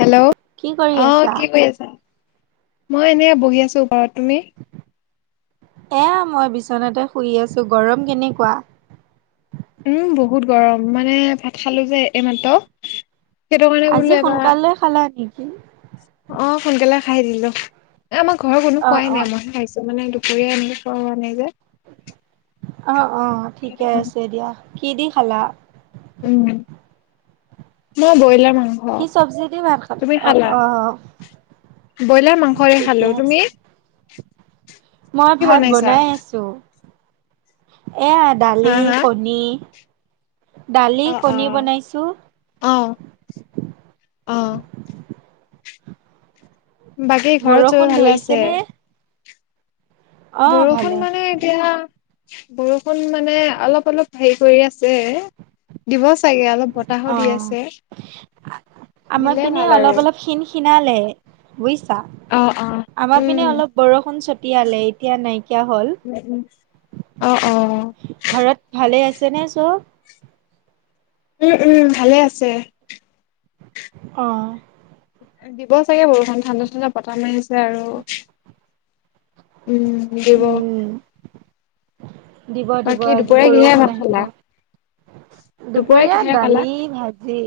Hello কি কৰি অ আছা? কি কৰি আছা মই এনেই বহি আছোঁ ঘৰত তুমি এয়া মই বিচনাতে শুই আছোঁ গৰম কেনেকুৱা উম বহুত গৰম মানে ভাত খালো যে এইমাত্ৰ সেইটোকানে আজি বলো এবাৰ সোনকালে খালা নেকি? অ সোনকালে খাই দিলোঁ আমাৰ ঘৰৰ কোনো অ', পোৱাই অ', নাই মইহে খাইছোঁ মানে য়ে এনেকুৱা হোৱা নাই যে অ অ ঠিকে আছে দিয়া কি দি খালা? উম, মই বইলাৰ কি চব্জিডি ভাত খালা? আহ, আহ। ব্ৰইলাৰ মাংসৰে খালো। তুমি? মই কি ভাত, বনাইছা? বনাই আছো। এয়া হা দালি, কণী। দালি, আহ, কণী আহ, বনাইছো। আহ, আহ। বাকী ঘৰত চবে বৰষুণ ভালে আছে? ধৰিছেনে? অ', বৰষুণ ভালে মানে এতিয়া বৰষুণ মানে অলপ- অলপ হেৰি কৰি আছে দিব চাগে অলপ বতাহো অ, দি আছে। আমাৰ দিলে পিনে ভাল আৰু অলপ-অলপ খিন-খিন বুজিছা। অ', অ', আমাৰ উম, পিনে অলপ বৰষুণ ছটিয়ালে। এতিয়া নাইকিয়া হল। উম, উম, অ', অ', ঘৰত ভালেই আছেনে চব? উম, উম ভালে আছে। অঁ দিব চাগে বৰষুণ ঠাণ্ডা-ঠাণ্ডা পতা মাৰিছে আৰু উম, দিব। উম, দিব, দিব বাকী আজি দুপৰীয়া কিহেৰে বৰষুণ ভাত আহিব। খালা? দুপৰীয়া কিহেৰে খালা? দালি, ভাজি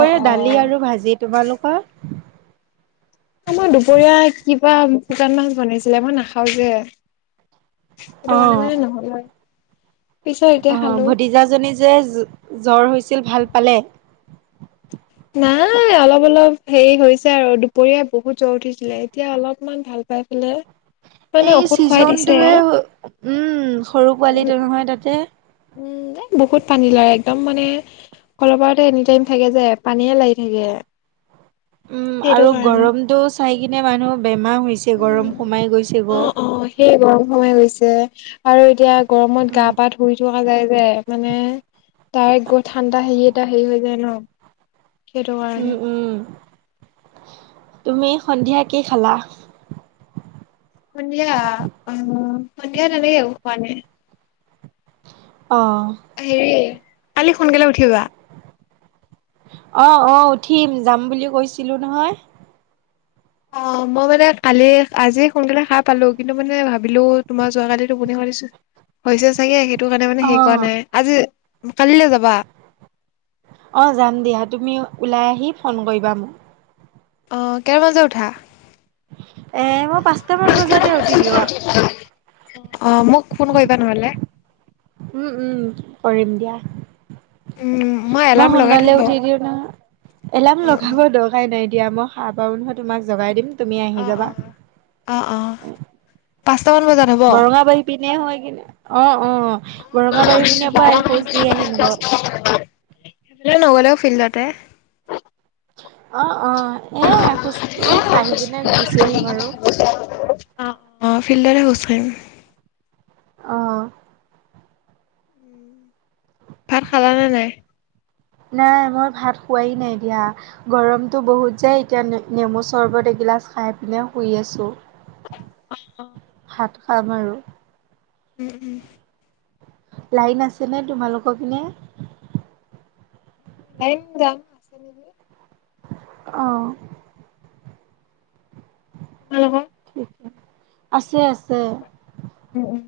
অ', দালি অ', আৰু ভাজি। তোমালোকৰ? মই দুপৰীয়া কিবা শুকান মাছ বনাইছিলে মই নাখাও যে। সেইটো কাৰণে মানে নহ'ব আহ ভতিজাজনী যে জ্বৰ হৈছিল ভাল পালে। নাই অলপ-অলপ হেৰি হৈছে আৰু দুপৰীয়াই বহুত জ্বৰ উঠিছিলে। এতিয়া অলপমান ভাল পাই চিলে। এই চিজনটয়ে উম, সৰু উম পোৱালিটো নহয় তাতে। উম, বহুত পানী লাগাৰে একদম। মানে ফলৰ পৰাতে এনি টাইম থাকে যে পানী য়ে লাগি থাকে। উম সেইটো আৰু কাৰণে গৰমটো চাই কিনে মানুহ বেমাৰ হৈছে উম গৰম সোমাই গৈছে অ গ'। অ সেই গৰম সোমাই গৈছে আৰু এতিয়া গৰমত গা উম, পা ধুই যায় যে, মানে তাৰ গৰ ঠাণ্ডা হেৰি এটা হেৰি হৈ যায় ন। সেইটোকাৰণে। উম, তুমি সন্ধিয়া কি খালা? সন্ধিয়া, উম সন্ধিয়া তেনেকে একো খোৱা নাই। অ', হেৰি কালি সোনকালে উঠিবা। অ, আহ উঠিম যাম বুলি কৈছিলো নহয়। অ, মই মানে কালি আজি সোনকালে সাৰ পালো। কিন্তু, মানে ভাবিলো তোমাৰ যোৱা কালি টোপনি খতি হৈছে চাগে, সেইটো কাৰণে মানে সে কৰা অ', নাই। আজি কালিলৈ যাবা? অ, যাম দিয়া। তুমি ওলাই আহি ফোন কৰিবা মোক। অ, কেৰ বজাত উঠা? এ, মই পাঁচটাামান বজাতে উঠি দিওঁ। অ, মোক কোন কৰিবা নহ'লে। উম, উম কৰিম দিয়া। উম মই এলাৰ্ম লগাই থম সোনকালে বাৰু উঠি দিও ন এলাৰ্ম উম উম লগাব দৰকাৰাই নাই। এতিয়া মই সাৰ পাও নহয়, তোমাক জগাই দিম তুমি অ আহি অ যাবা। অ অ পাঁচটামান বজাত হ'ব বৰঙা বাহি পিনে হয় কিনে। অ, অ, বৰঙা বাৰী পিনে পৰাই এখোজ দি আহিম ক। নগ'লেও ফিল্ডতে। অ, অ এখোজ কাঢ়ি কিনে গুচি আহিম আৰু। অ, অ ফিল্ডত তে খোজ কাঢ়িম। আহ। ভাত খালানে নাই। নাই মই ভাত খোৱাই নাই দিয়া গৰমতটো বহুত যায় এতিয়া নেমু চৰ্বত এগিলাচ খাই পিনে শুই আছে। আছো অ অ ভাত খাম আৰু। উম উম। লাইন আছেনে তোমালোকৰ পিনে। লন যাম আছে নি। আহ। ভাল। ঠিকে আছে আছে। উম উম।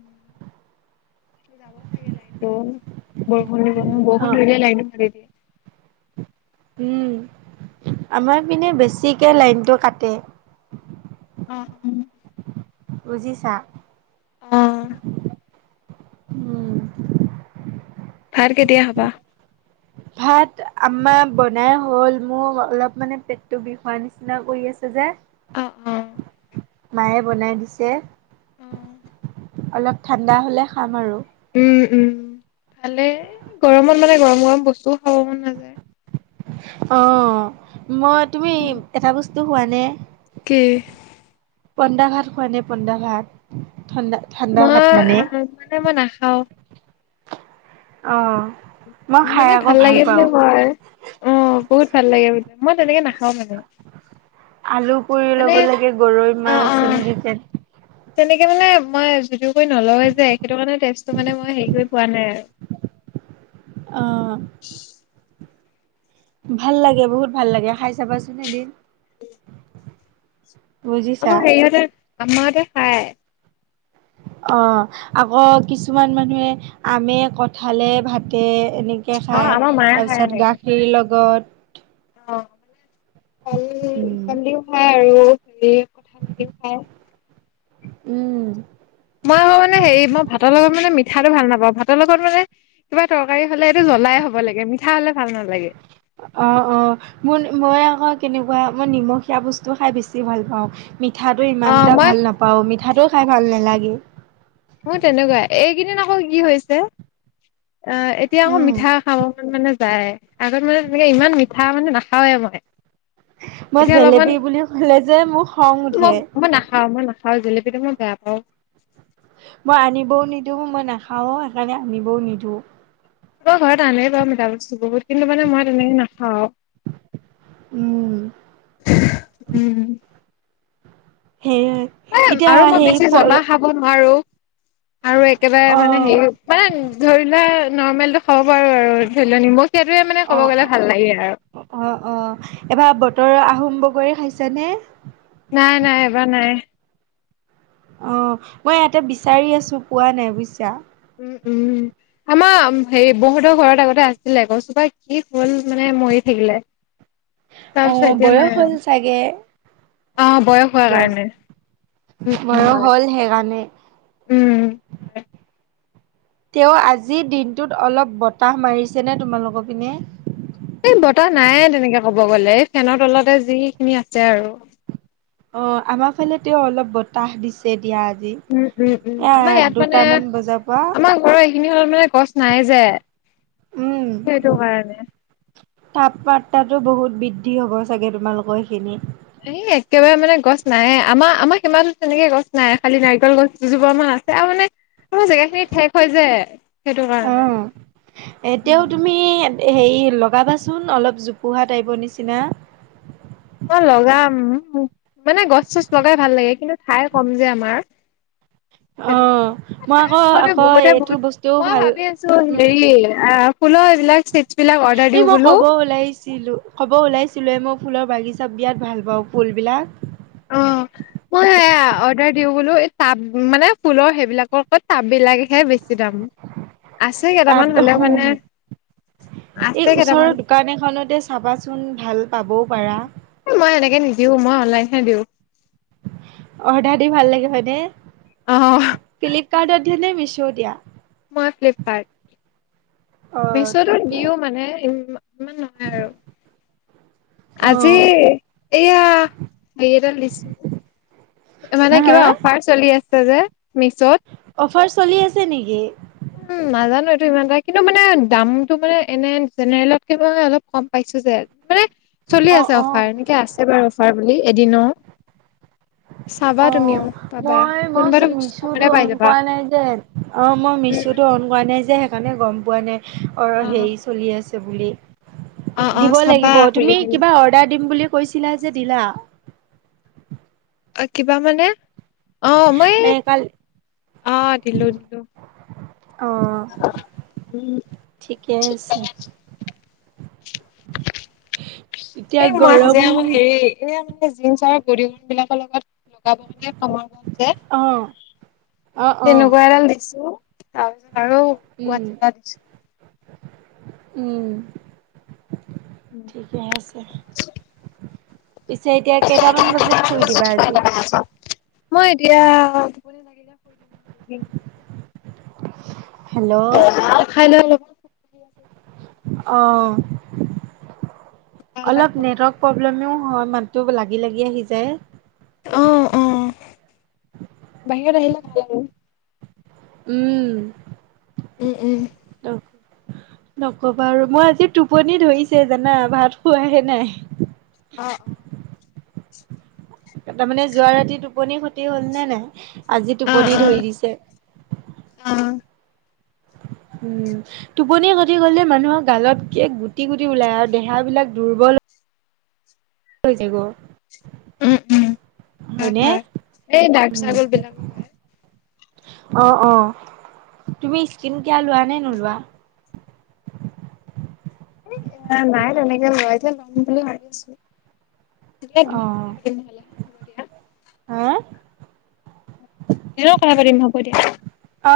যাব লাগে লাইনতো বৰষুণ দি বৰষু অ', মিলে লাইনত মাৰি দিয়ে। উম। আমাৰ পিনে বেছিকে লাইনটো কাটে। অ উম বুজিছা। আহ। উম ভাত কেতিয়া খাবা- ভাত আমাৰ বনাই হল মোৰ অলপ মানে পেটটো বিষোৱা নিচিনা কৰি আছে যে। অ অ মায়ে বনাই দিছে অ অলপ ঠাণ্ডা হলে খাম আৰু। উম উম ভালে গৰমত মানে গৰম গৰম বস্তুও খাব মন নাযায়। অ মই তুমি এটা বস্তু খোৱানে। কি পন্দা ঘাত খোৱা নে পন্দা ভাত ঠণ্ডা ঠাণ্ডা ভাত মানে। মই মানে মই নাখাও অ মই খাই মানে আকৌ ভাল লাগে ব পাওঁ। মই অ বহুত ভাল লাগে ব মই তেনেকে নাখো। আলু পুৰি মানে ল'ব লাগে গৰৈ অ অ মাছ এনেকি তে। তেনেকে মানে মই যিটো কৰি নলয় যে সেইটো কাৰেটো মে ম। কোৱা নাই আৰু। অ' ভাল লাগে বহুত ভাল লাগে খাই চাবাচোন এদিন। বুজিছা আমাৰ সেৰিহতে আমাৰতে খাই। অ আকৌ কিছুমান মানুহে আমে কঠালে ভাতে। এনেকৈ অ খায় আমাৰ মায়ে খায় তাৰপিছত এনেকে গাখীৰ লগত। অ মানে উম কলিও হয় আৰু হেৰি। কথা লাগে পাই। উম মই আকৌ মানে হেৰি মই ভাতৰ লগত মানে মিঠাটো ভাল নাপাওঁ ভাতৰ লগত মানে কিবা। তৰকাৰী হ'লে এইটো জ্বলাই হ'ব লাগে মিঠা হ'লে ভাল নালাগে? অ অ ম মই আকৌ কেনেকা। পোৱা মই নিমখীয়া বস্তু খাই বেছি ভাল পাওঁ মিঠাটো অ ইমান এটা মই ভাল নাপাও মিঠাটো। খাই ভাল নালাগে। ম তেনেকুৱা এইকেইদিন আকৌ কি হৈছে। অ এতিয়া আকৌ উম মিঠা খাব মানে। যাই আগত মানে তেনেকে ইমান মিঠা মানে নাখাওৱে মই। মই এতিয়া জেলেপি অলপমান বুলি ক'লে যে মোৰ খং মই উঠে মই নাখাও মই নাখাও জপ। এইটো মই বেয়া পাওঁ। মই আনিবও নিদিওঁ মই নাখাও সেইকাৰণে আনিবও নিদিওঁ। ঘৰত আনে বাৰ মাবস্তু বহুত কিন্তু মানে মই তেনেকে নাখাওঁ। উম উম সেই এ এতিয়া আৰু মই সেই বেছি ফল জনা খাব নোৱাৰো। আৰু একেবাৰে অ মানে হেৰি মানে ধৰি লোৱা। নৰ্মেলটো খাব পাৰো আৰু ধৰিলা নিমখ- অঁ অঁ অঁ অঁ এবাৰ বতৰৰ আহোম বগৰি খাইছেনে! নাই নাই এবাৰ নাই অঁ মই ইয়াতে বিচাৰি আছো পোৱা নাই বুজিছা উম উম আমাৰ হেৰি বহুতৰ ঘৰত আগতে আছিলে কচোপা কি হল মানে মৰি থাকিলে অ তাৰপিছত এতিয়া বয়স নাই হ'ল চাগে আহ বয়স হোৱাৰ গছ কাৰণে উম উম বয়স হয় হ'ল সেইকাৰণে উম উ হয় তেওঁ আজিৰ দিনটোত অলপ বতাহ মাৰিছেনে তোমালোকৰ পিনে এই বতাহ নাইে তেনেকে ক'ব গ'লে এই ফেনৰ তলতে যিখিনি আছে আৰু অঁ আমাৰ ফালে তেওঁ অলপ বতাহ দিছে দিয়া আজি উম উম উম আমাৰ এ দুটামান বজাৰ পৰা হত মানে গছ নাই যে সেইটো কাৰণে তাপমাত্ৰাতটো বহুত বৃদ্ধি হ'ব চাগে তোমালোকৰ এইখিনি এ একেবাৰে মানে গছ নাইে আমাৰ আমাৰ সীমাতো তেনেকে গছ নাই খালি নাৰিকল গছ দুজোপামান আমাৰ আছে আৰু মানে মোৰ জেগা খিনি ঠেষ হৈ যায় সেইটো কাৰণে উম এতিয়াও তুমি হেৰি লগাবাচোন অলপ জোপোহা টাইপৰ নিচিনা অই লগাম মানে গছ চছ লগাই ভাল লাগে কিন্তু ঠাই কম যে আমাৰ অ সেইটো কাৰণে মই ঠাই আকৌ সময়ত আকৌ বহুতে এইটো বহুত বস্তুও মই ভাল ভাবি আছো উম হেৰি অ ফুলৰ এই বিলাক- অৰ্ডাৰ এই দিও মই বোলো কব ওলাইছিলো ক'ব ওলাইছিলো এ মোক- ফুলৰ বাগিচা বিৰাট ভাল পাওঁ অ ফুলবিলাক- মই অৰ্ডাৰ দিও বোলো তাব মানে ফুলৰ সেইবিলাকৰ তাব ব বিলাকহে বেছি। চ দাম আছে তাপ কেইটামান হ'লেও মানে। এই আছে কেইটামান ওচৰৰ দোকান এখনতে চাবাচোন ভাল পাব মই এনেকে নিদিও মই অনলাইনহে দিওঁ। অৰ্ডাৰ দি ভাল লাগে হয়নে অ ফ্লিপকাৰ্তে- শি' দিয়া মই ফ্প অ ম ঠিকে মানে- ইমান নহয় আৰু অ আজি এয়া হ দিছো মানে হা হা কিবা অফাৰ চলি আছে যে মিছত অফাৰ চলি আছে নেকি! উম নাজানো এইটো ইমান এটা কিন্তু মানে দামটো মানে এনে জেনেৰেলত কি অলপ কম পাইছো যে মানে চলি অ', আছে অফাৰ অ', এনেকে আছে বাৰু অফাৰ বুলি এদিনো অঁ মই মই কোনোবাতো বস্তু মিছোতো কমতে পাই যাবা কোৱা নাই যে অঁ অঁ উম মিছোটো অন কৰা নাই যে সেইকাৰণে গম পোৱা নাই অঁ উম হেৰি চলি আছে বুলি। অ অ অ দিব চাবা লাগিব খুলি তুমি পিনে কিবা অৰ্ডাৰ দিম বুলি কৈছিলা যে দিলা। অঁ কিবা মানে। আহ মই এ কাল আঁহ দিলো দিলো। অঁ উম, ঠিকেই আছে। এতিয়া এই মই যে গৰম আমাৰ হেৰি এ- জিন্ছ আৰু গৰি গুণ বিলাকৰ লগত লগাব মানে সময় যে অ', অ', অ', তেনেকুৱা এডাল দিছো। উম। তছ বাৰ দিছো। উম ঠিকে আছে। পিছে এতিয়া কেইটামান বজাত শুই দিবা আজি মই এতিয়া। [unintelligible] আৰু খাই লৈ অলপ- অ অলপ নেটৱৰ্ক প্ৰব্লেম- হয় মাতটো লাগি লাগি আহি যায়। অ অ বাহিৰত আহিলে ভাল। আৰু উম উম উম নকবা আৰু মই আজি টোপনি ধৰিছে জানা ভাত খোৱাহে নাই অ অ তাৰমানে যোৱা ৰাতি টোপনি ক্ষতি হল নে নাই আজি অ', অ', টোপনি ধৰি অ দিছে। অ [unintelligible] উম টোপনি ক্ষতি গলে মানুহৰ গালত গুটি গুটি ওলায় আৰু দেহাবিলাক দুৰ্বল। হৈ যাব। উম, উম, হয়, হয়নে হয়। এই ডাৰ্ক উম। চাৰ্কল বিলাকো হয়, অ অ তুমি স্কিন কিয় লোৱা নে নোলোৱা। এ এ নাই তেনেকে লয় যে লম বুলি ভাবিছো। দিয়া অ দিনত কথা পাতিম নহলে হা হ'ব দিয়া হা দিনত কথা পাতিম হব দিয়া। অ